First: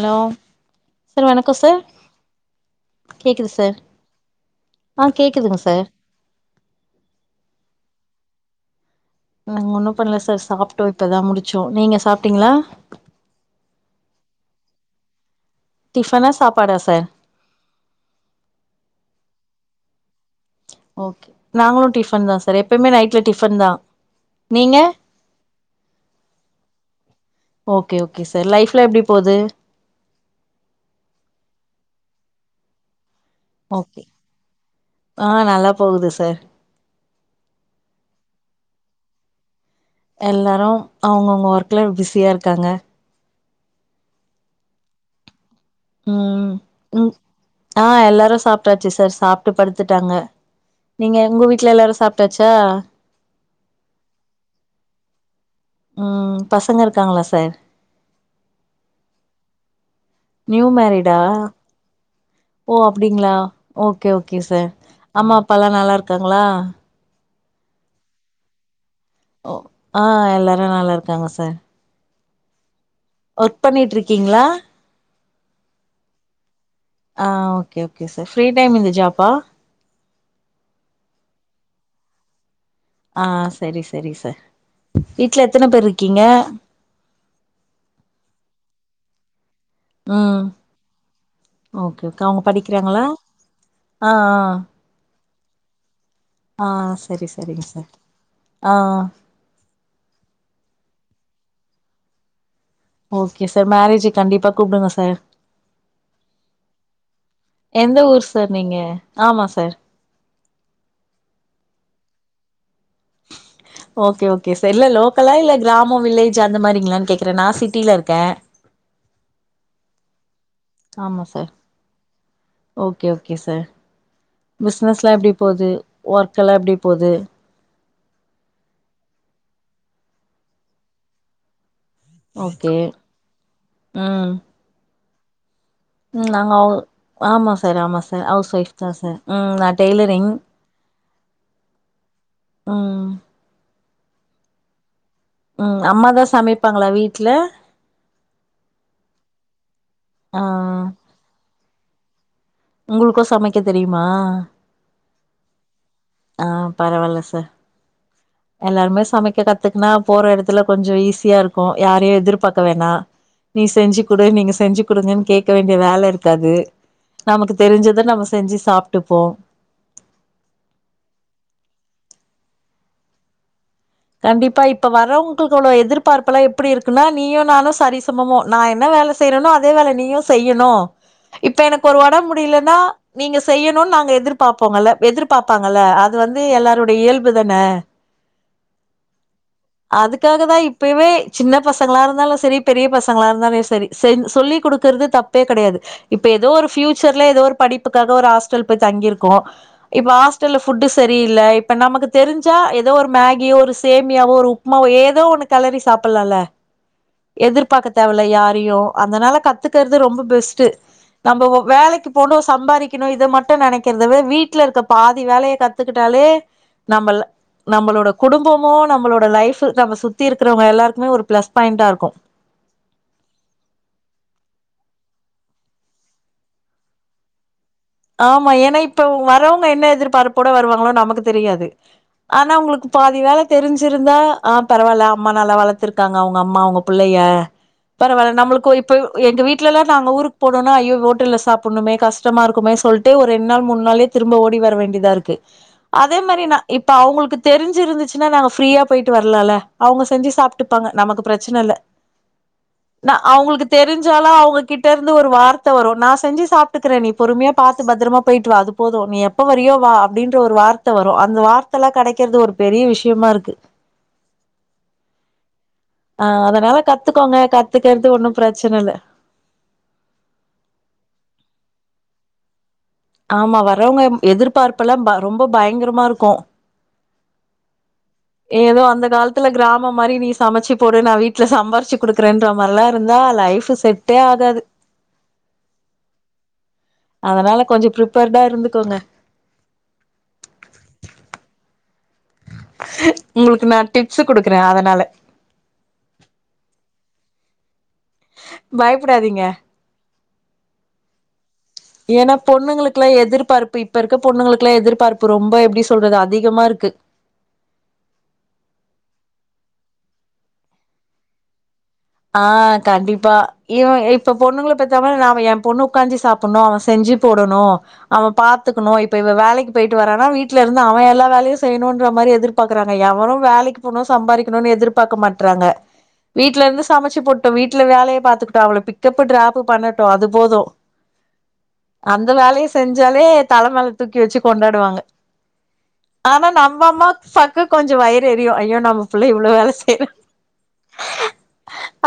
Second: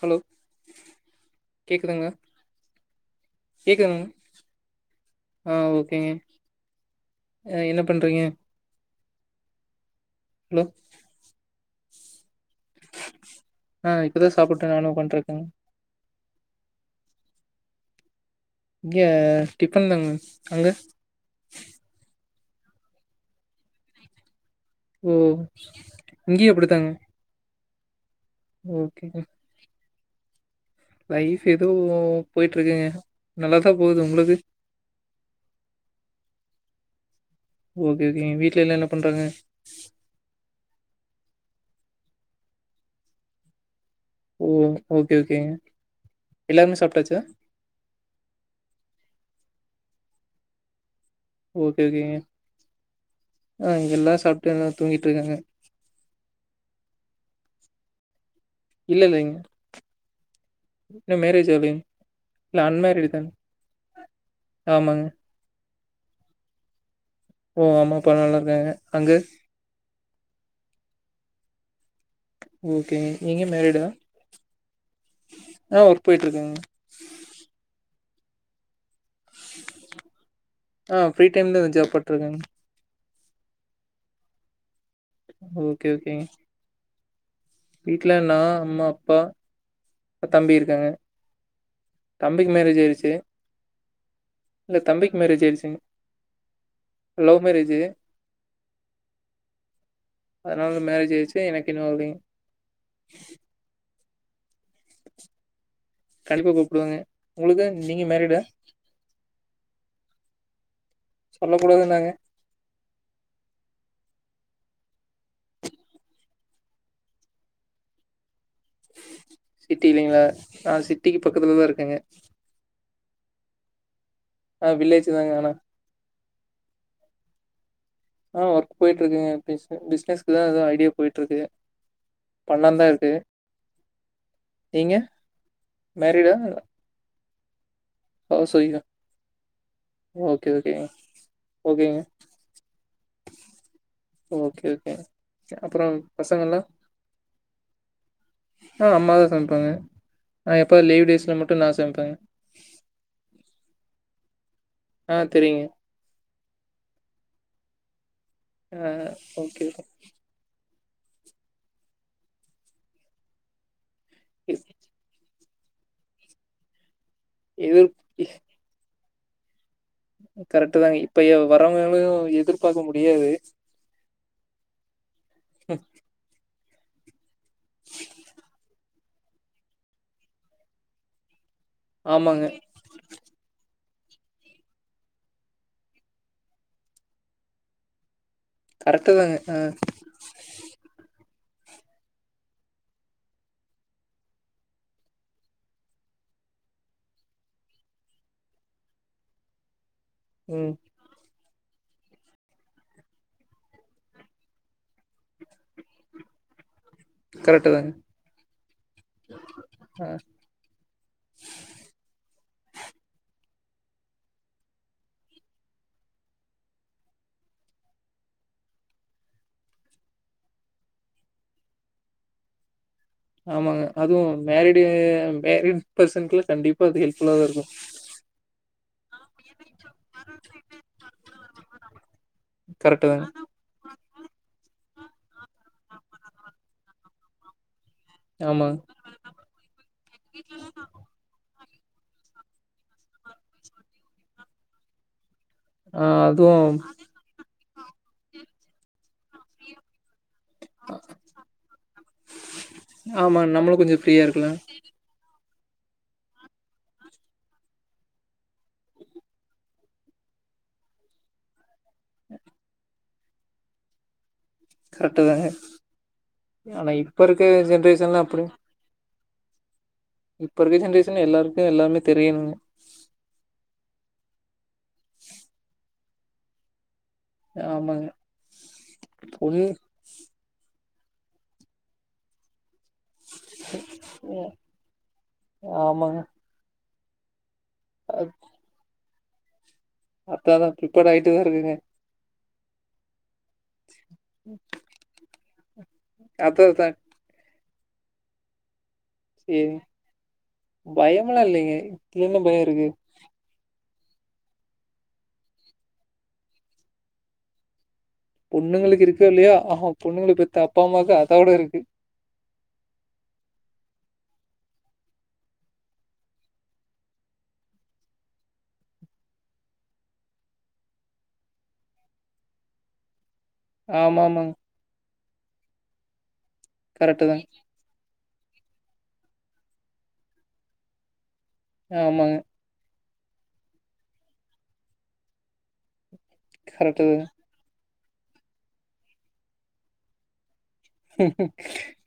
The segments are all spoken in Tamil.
ஹலோ சார் வணக்கம் சார் கேக்குதாங்க கேக்குது சார் கேக்குதாங்க ஆ ஆ கேக்குதுங்க சார் ஓகேங்க அ என்ன பண்றீங்க நா ஒன்னு பண்ல சார் ஹலோ சாப்ட்டோ இப்பதா முடிச்சோ நீங்க சாப்ட்டீங்களா ஆ இப்பதா சாப்பிட்ட நானு ஒக்காண்டுருக்கேங் டிஃபனா சாப்பாடா சார் இங்கெ டிஃபன் தாங்க அங்க ஓகே நாங்களு டிஃபன் தா சார் எப்பெவ்மே நைட்டில டிஃபன் தா நீங்க ஓ இங்கியு அப்டித்தாங்க ஓகே ஓகே சார் லைஃப்லா எப்டி போது லைஃப் எதோ போய்ட்டு இருக்குங்க நல்லாதா ஓகே போது உங்களுக்கு ஆ நல்லா போகுது சார் ஓகே ஓகேங்க வீட்ல எல்லா என்ன பண்றாங்க எல்லாரு அவ்ங்கவ்ங்க வர்க்ல பிஸியா இருக்காங்க ஓ ஓகே ஓகேங் ம் ம் ஆ எல்லாரு சாப்ட்டாச்சு சார் சாப்ட்டு படுத்துட்டாங்க நீங்க உங்க வீட்ல ஓகே எல்லாரு ஓகேங்க சாப்ட்டாச்சா ஆ இங்க எல்லா சாப்ட்டு நல்லா தூங்கிட்டுருக்காங்க ம் பசங்க இருக்காங்களா சார் இல்ல இல்லெங் நியூ மேரீட்டா ஆகலைங்க இல்ல ஓ அன்மேரிடு தாங்க அப்டிங்ளா ஓகே ஓகே சார் ஆமாங்க அம்மா அப்பா எல்லா நல்லா இருக்காங்களா ஓ ஆமா அப்பா நல்லா இருக்காங்க அங்க ஓ ஆ எல்லாரு நல்லா இருக்காங்க சார் ஓகே நீங்க ஒர்க் மேரீட்டா பண்ணிட்டு இருக்கீங்களா நா வர்க் போய்ட்டு இருக்கெங்க ஆ okay okay sir free time இந்த ஜாப்பா ஆ ஃப்ரீ டைம்ல இந்த ஜாப் பட்ருக்கேங்க ஆ செரி செரி சார் வீட்ல எத்தன பேர் ஓகே, இருக்கீங்க ஓகேங்க. வீட்ல நா அம்மா அப்பா ப தம்பி இருக்காங்க ஓகேகே கவ்ங்க தம்பிக்கு மேரேஜ் படிக்கிறாங்களா ஆயிருச்சு. ஆ ஆ இல்ல தம்பிக்கு மேரேஜ் ஆய்டுச்சுங்க ஆ செரி செரிங்க சார் ஆ அத்னால தா மேரேஜ் ஆய்டுச்சு எனக்கு இன்னு ஆவுலீங் ஓகே சார் மேரேஜுக் கண்டிப்பா கூப்புடுங்க சார் கண்டிப்பா கூப்டுவேங்க. உங்களுக்கு நீங்க எந்த ஊர் மேரிடா? சார் நீங்க ஆமா சார் சொல்ல கூடாதுன்னாங்க ஓகே ஓகே சார் இல்ல லோக்கலா இல்ல க்ராமம் வில்லேஜ் அந்த மாரிங்களான்னு கேக்குறே நா சிட்டில இருக்கே சிட்டிலெங்களா நா சிட்டிக்கு ஆமா சார் பக்கத்துலதா இருக்கேங்க ஓகே ஓகே சார் ஆ வில்லேஜ் பிச்னஸ்லா தாங்க எப்டி ஆனா. போது வர்க்கெல்லாம் அப்டி போது ஆ வர்க் போய்ட்டு இருக்குங்க ப்ச் பிச்னஸ்கு தா எதோ ஐடியா போய்ட்டு இருக்குக ஓகே பண்லாந்தா இருட்டு ம் நீங்க ம் மேரிடா? நாங்கோ ஆமா சார் ஆமா சார் ஹவுஸ் ஒய்ஃப் தா சார் ம் நா டெய்லரிங் கே ஓகேங்க ம் ஓகே ஓகே ம் அம்மாதா சமைப்பாங்களா வீட்டல ஆ அம்மாதா சமப்பாங்க ஆ எப்போதாது லீவ் டேஸ்ல மட்டு நா சமப்பெ உங்களுக்கு சமைக்க தெரியுமா அ தெரியுங்க அ பரவால சார் எல்லாருமே ஆ சமைக்க ஓகே ஓகே. கத்துக்குனா போற எடத்து இதல்லா கொஞ்ச ஈஸியா இருக்கு யாரையு எதிர்பாக்க வேணா நீ செஞ்சு கொடு எ நீங்க செஞ்சு கொடுங்கன்னு கே இருக்க வேண்டிய வேல இருக்காது நமக்கு எதிர் தெரிஞ்சத நம்ம செஞ்சு சாப்ட்டுப்போ கரெட் தாங்க இப்பயு வரவங்களு எதிர்பாக்க முடியாது கண்டிப்பா இப்ப வர்வங்களுக்கு எதிர்பார்ப்பெல்லா எப்படி இருக்குன்னா நீயு நானு சரிசமமா நா என்ன வேல செய்யறனொ அதே வேல நீயு செய்யணு இப்ப எனக்கு ஒரு வொடம் ஆமாங்க முடியலேன்னா நீங்க செய்யணுனு நாங்க எதிர்பாப்போங்கல்ல எதிர்பாப்பாங்கல்ல அது வந்து எல்லாருடைய இயல்பு தான கரெட்டு தாங்க அ அதுக்காக தா இப்பமே சின்ன பசங்களா இருந்தாலு சரி பெரிய பசங்களா இருந்தாலு சரி செ சொல்லி் கொடுக்கறது தப்பு ப்பே கிடையாது இப்ப ஏதோ ஒரு ஃயூச்சர்ல ஏதோ ஒரு படிப்புக்காக ஒரு ஹாஸ்டல் போய் தங்கியிருக்கோ இப்பா டல்ல ம் ஃபுட்டு சரியில்ல இப்ப நமக்கு தெரிஞ்சா ஏதோ ஒரு மேகியோ ஒரு சேமியாவோ ஒரு உப்மாவோ ஏ ஏதோ ஒண்ணு கெளறி சாப்பலால கரெக்ட் எதிர்பாக்க தாங்க தேவல யாரையு அதனால கத்துக்கற்து ஆ ரொம்ப பெஸ்ட்டு நம்ம வேலக்கி போணு சம்பாரிக்கணு இத மட்டு நெனைக்கிறத வீட்ல இருக்க பாதி வேலைய கத்துக்கிட்டாலே நம்ம நம்மளோட குடும்பமோ நம்மளோட லைஃப் நம்ம சுத்தி இருக்குறவங்க எல்லாருக்குமே ஒரு பிளஸ் பாயிண்டா ர்க்கு ஆமாங்க அதுவு மேரிடு மேரிட் பர்சனுகலா கண்டிப்பா அது ஹெல்ப்ஃபுல்லா தா இருக்கு ஆமா ஏன்னா இப்ப வரவங்க என்ன எதிர்பார்ப்போட வருவாங்களொ நமக்கு தெரியாது ஆனா உங்களுக்கு கரெக்ட் பாதி தாங்க வேல தெரிஞ்சிருந்தா அ பரவால்ல அம்மா நல்லா வளத்துர்க்காங்க அவங்க ம்மா அவங்க புள்ளைய பரவாயில்ல நம்மளுக்கு ஆமாங்க இப்போ எங்க வீட்டுல எல்லா நாங்க ஊருக்கு போனோனா ஐயோ ஹோட்டல்ல சாப்புட்மே கஷ்டமா ருக்குமே சொல்ட்டு ரெண் நாள் மூண்நாள் ளே திரும்ப ஓடி வர வேண்டியதா ர்க்கு ஹ அதே மாரி நா இப்ப அவங்களுக்கு தெரிஞ்சு இருந்துச்சுன்னா நாங்க ஃப்ரீயா போயிட்டு வர்லால அவங்க செஞ்சு சா ப்பாங்க நமக்கு பிரச்சன ல்ல நமக்கு ந அவங்களுக் தெரிஞ்சாலு அவங்க கிட் ந்து ஒரு வார்த்த வரு நா செஞ்சு சாப்ட்டுக்குறே நீ பொறுமையா பாத்து பத்ரமா போய்ட்டு வா அது போது நீ எப்ப வரியோ வா அப்டின்ற ஒரு வார்த்த வரு அந்த வார்த்தல்லா கெடக்கிறது ஒரு பெரிய விஷயமா இருக்கு கரெக்ட் தாங்க அ அதனால ஆனா இப்ப இருக்க கத்துக்கோங்க கத்துக்கற்து ஜென்ரேஷன்லா ஒன்னு பிரச்சன ல்ல இப்போ இருக்க ஜென்ரேஷ எல்லாருக்கு எல்லாாமே தெரியணுங்க ஆமா வரவங்க எதிர்பார்ப்பல்லா ரொம்ப பயங்கரமா இருக்கு ஆமாங்க ஏதோ அந்த காலத்துல பொண்ணு கிராம மாரி நீ சமச்சு போடு நா வீட்டு்ல சம்பாரிச்சு குடுக்குறேன்ற மார்ல இருந்தா லைஃபு செட்டே ஆகாது ஆமாங்க அதனால கொஞ்சம் ப்ரிப்பேர்டா இருந்துக்கோங்க அத்தான் நா பிரிப்பேர் ஆயட்டே தான் இருக்கேங்க உங்களுக்கு நான் டிப்ஸ் கொடுக்குறேன் அதனால அத்த அ பயப்படாதீங்க சேரி பயம்லா இல்லைங்க இதுல ஏன்னா என்ன பய இருக்கு பொண்ணுங்களுக்கெல்லாம் எதிர்பார்ப்பு இப்ப இருக்க பொண்ணுங்களுக்கு எல்லாம் எதிர்பார்ப்பு ரொம்ப எப்டி சொல்றது அதிகமா இருக்கு பொண்ணுங்களுக்கு இருக்கோ இல்லையோ ஆஹ பொண்ணுங்களை பெத்த அப்பா அம்மாவுக்கு அதோ விட இருக்கு ஆஹ் கண்டிப்பா இ இப்ப பொண்ணுங்களை பெத்த மாரி நா என் பொண்ணு உட்காந்து சாப்ப துன்னா அவன் செஞ்சு போடணும் அவ பாத்துக்கணு இப்ப இவ வேலைக்கு போயிட்டு வரானா வீட்ல இருந்து அவன் எல்லா வேலையு செய்ணுன்ற மாரி எதிர்ப் பாக்றாங்க யவளு வேலைக் போனு ஆமா ஆமாங்க சம்பாரிக்கணு எதிர்பாக்க மாட்றாங்க வீட்ல இருந்து சமைச்சு கரெக்ட்டு தாங்க போட்டு வீட் வீட்ல வேலய பாத்துக்குட்டு அவள பிக்கப்பு ட்ராப் பண்ணட்டும் அது போதும் அந்த ஆமாங்க வேலய செஞ்சாலே தலமேல தூக்கி வச்சு கொண்டாடுவாங்க ஆனா நம்ப கரெக்ட்டு அம்மா தாங்க பாக் கொஞ்சம் வயிற் எரியும் ஐயோ நம்ம புள்ள இவ்ளோ வேலை செய்யறா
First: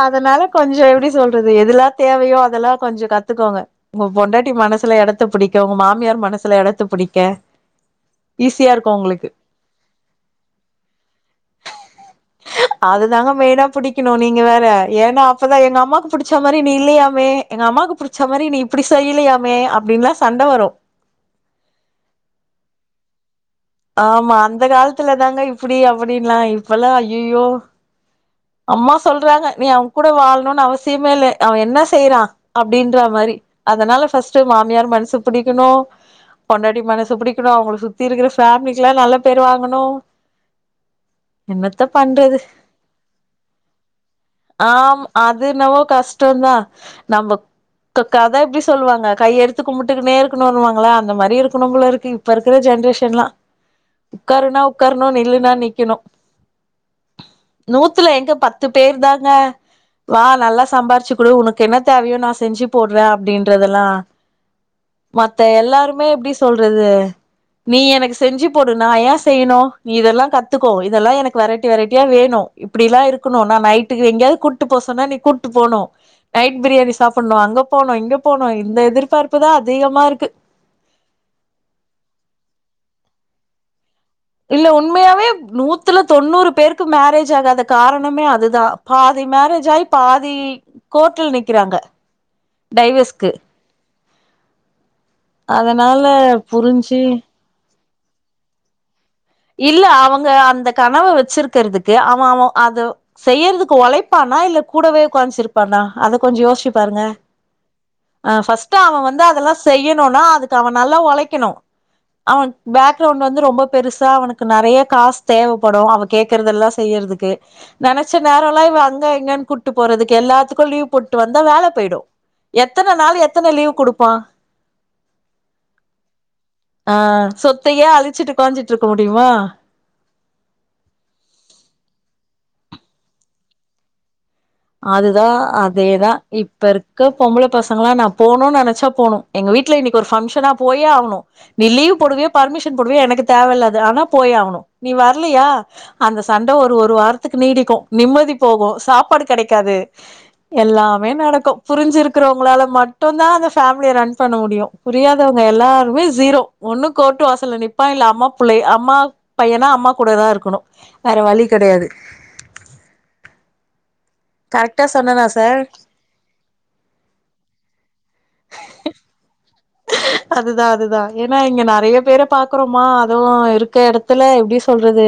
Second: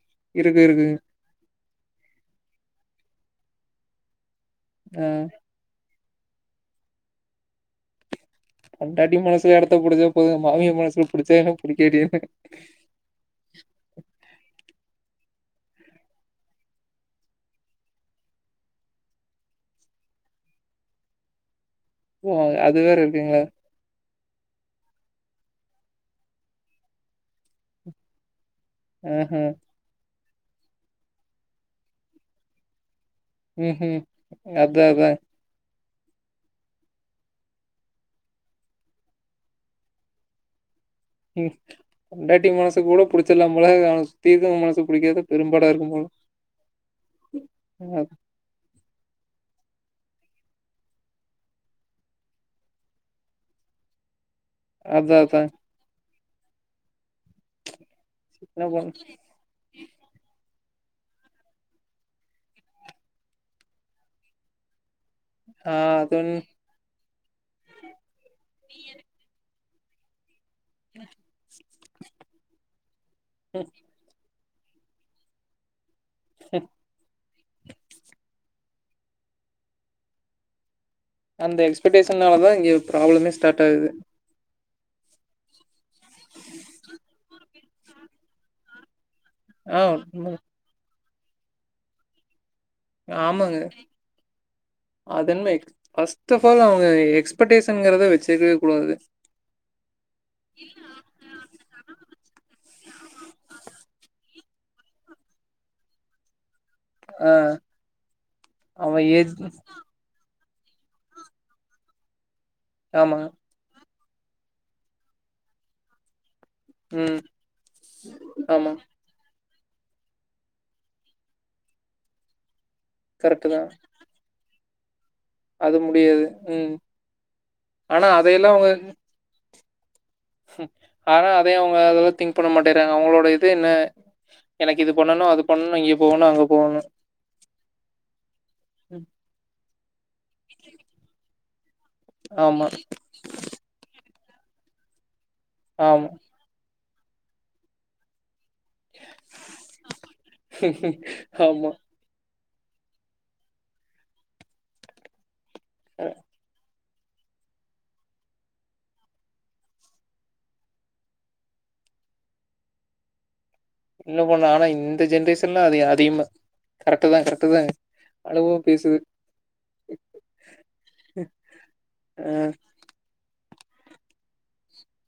அதுனால இருக்கு கொஞ்ச இருக்குங்க எப்டி சொல்றது எதுல்லா தேவையோ அதெல்லா கொஞ்ச கத்துக்கோங்க உங்க பொண்டாட்டி மனசுல ஆ எடத்த புடிக்க உங்க மாமியார் மனசுல எடத்த புடிக்க ஈஸியா இருக்கு பொண்டாட்டி உங்களுக்கு மனசுல எடத்த புடிச்சா போதும் மாமிய மனசுல புடிச்சா என்ன புடிக்காட்டி என்ன அதுதாங்க மெய்னா புடிக்கணு நீ ங்க வேற ஏன்னா அப்பதான் எங்க அம்மாக்கு புடிச்ச மாரி நீ இல்லயாமே எங்க அம்மாக்கு புடிச்ச மாரி நீ இப்டி செய்லியாமே அப்டின்லா சண்ட வரும் ஓ அது வேற இருக்குங்களா ஆமா அந்த காலத்துல தாங்க இப்டி அப்டின்லாம் இப்பல்லா ஐயையோ அம்மா ஆஹ சொல்றாங்க நீ அவன் கூட வாழ்ணுனு அவசியமே இல்ல அவன் என்ன செய்றான் அப்டின்ற மாரி ம்ஹூம் அதுனால ஃபஸ்ட் அதா மாமியார் மனசு அதா புடிக்கணும் பொண்டாட்டி மனசு புடிக்கணும் அவங்களுக்கு சுத்தி இருக்கிற ஃபேமிலிக்குலாம் நல்ல பேர் வாங்கணு என்னத்த பண்றது பொண்டாட்டி மனசு கூட புடிச்சிடலாம் போல அவ ஆம் அதுன்னவோ கஷ்டம்தான் நம்ப அ க கத பிஸ் சொல்லுவாங்க கை எடுத்து கும்பிட்டுக்குன்னே இருக்கணுன்னு வாங்களா அந்த மாரி இருக்கணு போல இருக்கு இப்ப இருக்க ஜென்ரேஷன்லாம் உக்காருனா உக்கார்ணும் அதான் அதான். நில்லுனா நிக்கணும் நூத்துல எங்க பத்து என்ன பண் பேர் தாங்க வா நல்லா சம்பாரிச்சு குடு உனக்கு என்ன தேவயோ நா செஞ்சு போடுறே அப்பிடின்ற தெல்லா மத்த ஆ எல்லாருமே அது எப்டி ஒன்னு சொல்றது நீ எனக்கு செஞ்சு போடு நா ஏ செய்யணும் நீ இதெல்லா கத்துக்கோ இதெல்லா எனக்கு வெரைட்டி வெரைட்டியா வேணும் இப்பிடில்லா இருக்குனு நா ம் நைட் எங்கியாவது கூட்டு போசொன்னா நீ கூட்டு போனு நைட் பிரியாணி சாப்பன்னும் அங்க போனு இங்க போனு இந்த எதிர்பார்ப்பு தா அதிகமா இருக்கு அந்த எக்ஸ்பெட்டேஷனால தா இங்க பிராப்ளமே ஸ்டாட் ஆகுது இல்ல உண்மையாவே நூத்துல தொண்ணூறு பேருக்கு மேரேஜ் ஆகாத காரணமே அதுதான் பாதி மேரேஜ் ஆ ஆயி உண்ம பாதி கோர்ட்ல நிக்கிறாங்க டைவஸ்க்கு ஆமாங்க அத என க் அதனால ஃபஸ்ட் ஆஃப் ஆல் அவுங்க புரிஞ்சு எக்ஸ்பெட்டேஷன்ங்கிறத வெச்சுக்கவே கூடாது இல்ல அவங்க அந்த கனவ வெச்சிருக்குறதுக்கு அவ அவ அது செய்யறதுக்கு ஒழைப்பானா இல்ல கூடவே உக்காந்து சிரிப்பானா அத கொஞ்சோ யோசிச் பாருங்க ஆ ஆ ஃபஸ்ட்டு அவ அவன் வந்து ஏஜ் அதெல்லா செய் னுனா அதுக்கு அவ நல்லா ஒழைக்கணு அவ பேக் ஆமா. ரவுண்ட் வந்து ரொம்ப பெரு சா அவனுக்கு நெறைய காசு தேவப்படு அவக் கேக்குறதெல்லா ம் செய்யறதுக்கு நெனைச்ச நேரல்லா ஆமா. இவ அங்க இங்க கூட் போட்டு போறதுக்கு எல்லாத்துக்கு லீவ் போட்டு வந்தா வேல போயிடு எத்தன நாள் கரெக்ட்டு எத்தன தான். லீவ் குடுப்பா அது முடியாது. ம். ஆ சொத்தையே ஆனா அழிச்சுட்டு அதையெல்லாம் அவங்க உக்காஞ்சிட்டு இருக்க முடியுமா ஆனா அதையு அவங்க அதெல்லா திங்க் பண்ண மாட்டிறாங்க அவங்களோட இது என்ன எனக்கு இது அதுதா பண்ணணும், அது பண்ணணும், இங்க அதேதா போகணும், அங்க இப்ப போகணும். இருக்க பொம்பள பசங்கள்ளா நா போணு நெனைச்சா ம். போணு எங்க வீட்ல இன்னிக்கி ஒரு ஃபங்கஷனா போயே ஆகுனு நீ லீவ் போடுவியோ ஆமா ஃபர்மிஷன் போடுவியோ எனக்கு தேவல்ல அது ஆனா போயேகனூ நீ வர்லயா ஆமா அந்த சண் ட ஒரு ஒரு வாரத்துக்கு நீடிக்கு நிம்மதி போகு சாப்பாடு கெடக் காது எல்லாமே நடக்கு ஆமா புரிஞ்சு இருக்கிறவங்களால மட்டு தா அந்த ஃபேமிலிய ரன் பண்ண முடியு‌ புரியாதவங்க எல்லாருமே அ ஜீரோ ஒன்னு கோட்டு வாசல்ல நிப்பா இல்ல அம்மா புள்ள அம்மா பையனா அம்மா கூட தா இருக்கணு வேற வழி கெடையாது என்ன பண்ண ஆனா கரெக்டா இந்த சொன்னனா சார் ஜென்ரேஷன்ல்ல அது அதிகமா கரெக்ட் தா கரெக்ட் தாங் அளவா பேசுது அதுதா அதுதா ஏன்னா இங்க நெறைய பேர ஆ பாக்குறோமா அதுவு இருக்க எடத்துல எப்டி சொல்றது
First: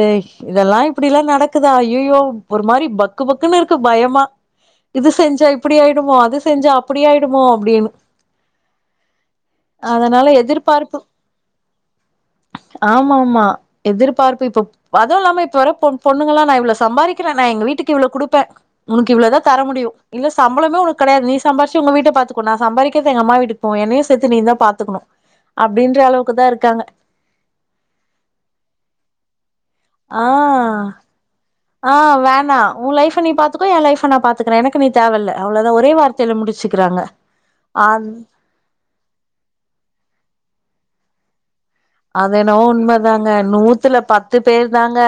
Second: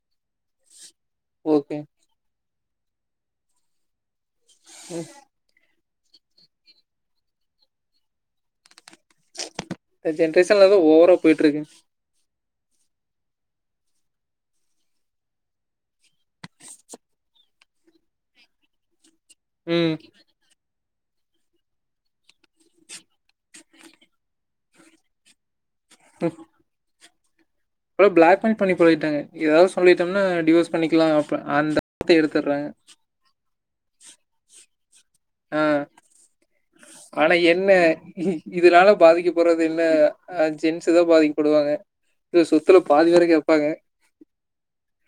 இதெல்லா இப்டில்லா நடக்குதா ஓகே ஐய்யய்யோ ஒரு மாரி பக்கு பக்குன்னு இருக்கு பயமா ம். இது செஞ்சா இப்டி ஆயிடுமோ அது செஞ்சு அப்டி ஆயிடுமோ அப்டின்னு இந்த அதனால ஜென்ரேஷன்ல தா எதிர்பார்ப்பு ஓவரா போயிட்டு இருக்கு ஆமா ஆமா எதிர்பார்ப்பு இப்ப அது இல்லாம இப்ப வர பொ பொண்ணுங்கல்லா நா இவ்ளோ சம்பாக்கிறே நா எங்க வீட்டுக்கு இவ்ளோ குடுப்பே உனக்கு இவ்ளோதா தர முடியு ம் இல்ல சம்பளமே உனக் கெடையா நீ சம்பிச்ச உங்க வீட்ட பாத்துக்கோ நா சம்பாரிக்கிறது எங்க அம்மா வீட்டுக்கு போவு என்னையு ஏ சேத்து நீ தா பாத்துக்கணு அப்டின்ற அளவுக்கு தா இருக்காங்க இப்பெல்லா பிளாக்மெயில் பண்ணி பழகிட்டாங்க எதாவது சொல்லிட்டோம்னா டிவோர்ஸ் ஆ பண்ணிக்கலா அப் அந்த ஆ வார்த்தைய வேணா எடுத்துடுறாங்க ஊ லைஃப்ப நீ பாத்துக்கோ ஏ லைஃப்ப நா பாத்துக்கிறே எனக்கு நீ தேவ இல்ல ஆ அவ்ளோதா ஒரே வார்த்தையில முடிச்சுக்கிறாங்க ஆ இதுனால பாதிக்கப்பட்றது என்ன ஆ ஜென்ஸ் தா பாதிக்கப்படுவாங்க அது இது என்னவோ சொத்துல பாதி வர உண்மதாங்க கேப்பாங்க நூத்துல பத்து பேர் தாங்க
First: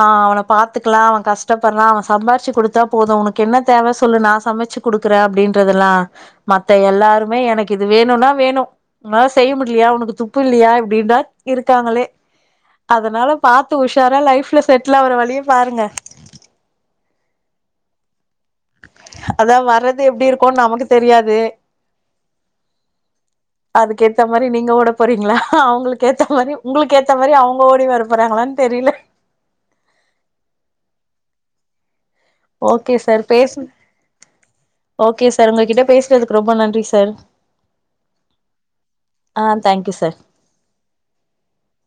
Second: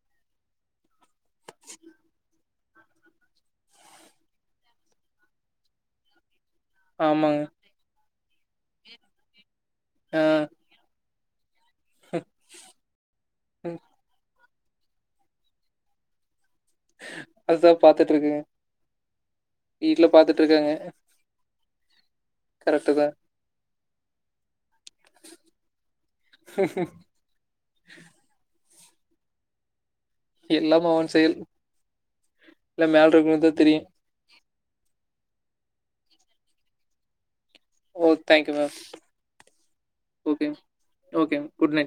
ஆ அவன பாத்துக்கலா அவ கஷ்டப்பட்றா அவ சம்பாரிச்சு குடுத்தா போது உனக்கு என்ன தேவ சொல்லு நா சமச்சு குடுக்குற அப்டின்றதெல்லா மத்த எல்லாருமே ஆமாங்க எனக்கு இது வேணுன்னா வேணு உங்களால செய்ய முடியலியா உனக்கு ஆ துப்பு இல்லியா இப்டின்டா இருக்காங்களே அதனால பாத்து உஷாரா லைஃப்ல செட்டில் ஆவுற வழியே பாருங்க அதா பாத்துட்டு இருக்கங்க அதா வர்றது எப்டி இருக்குனு நமக்கு தெரியாது கரெக்ட்டு தா அதுக்கு ஏத்த மாரி நீங்க ஓட போறீங்களா அவங்களுக்கு ஏத்த மாரி உங்களுக்கு ஏத்த ஏத்த மாரி அவங்க ஓடி வர போறாங்களான்னு தெரில எல்லாம் அவன் செயல் எல்லா ஓகே மேல சார் இருக்கறவனுக்குதா பேசு தெரியு ஓகே சார் உங்க கிட்ட பேசுறதுக்கு ரொம்ப நன்றி சார் ஓ தேங்க் யூ மேம் ஆ thank you sir okay okay good நை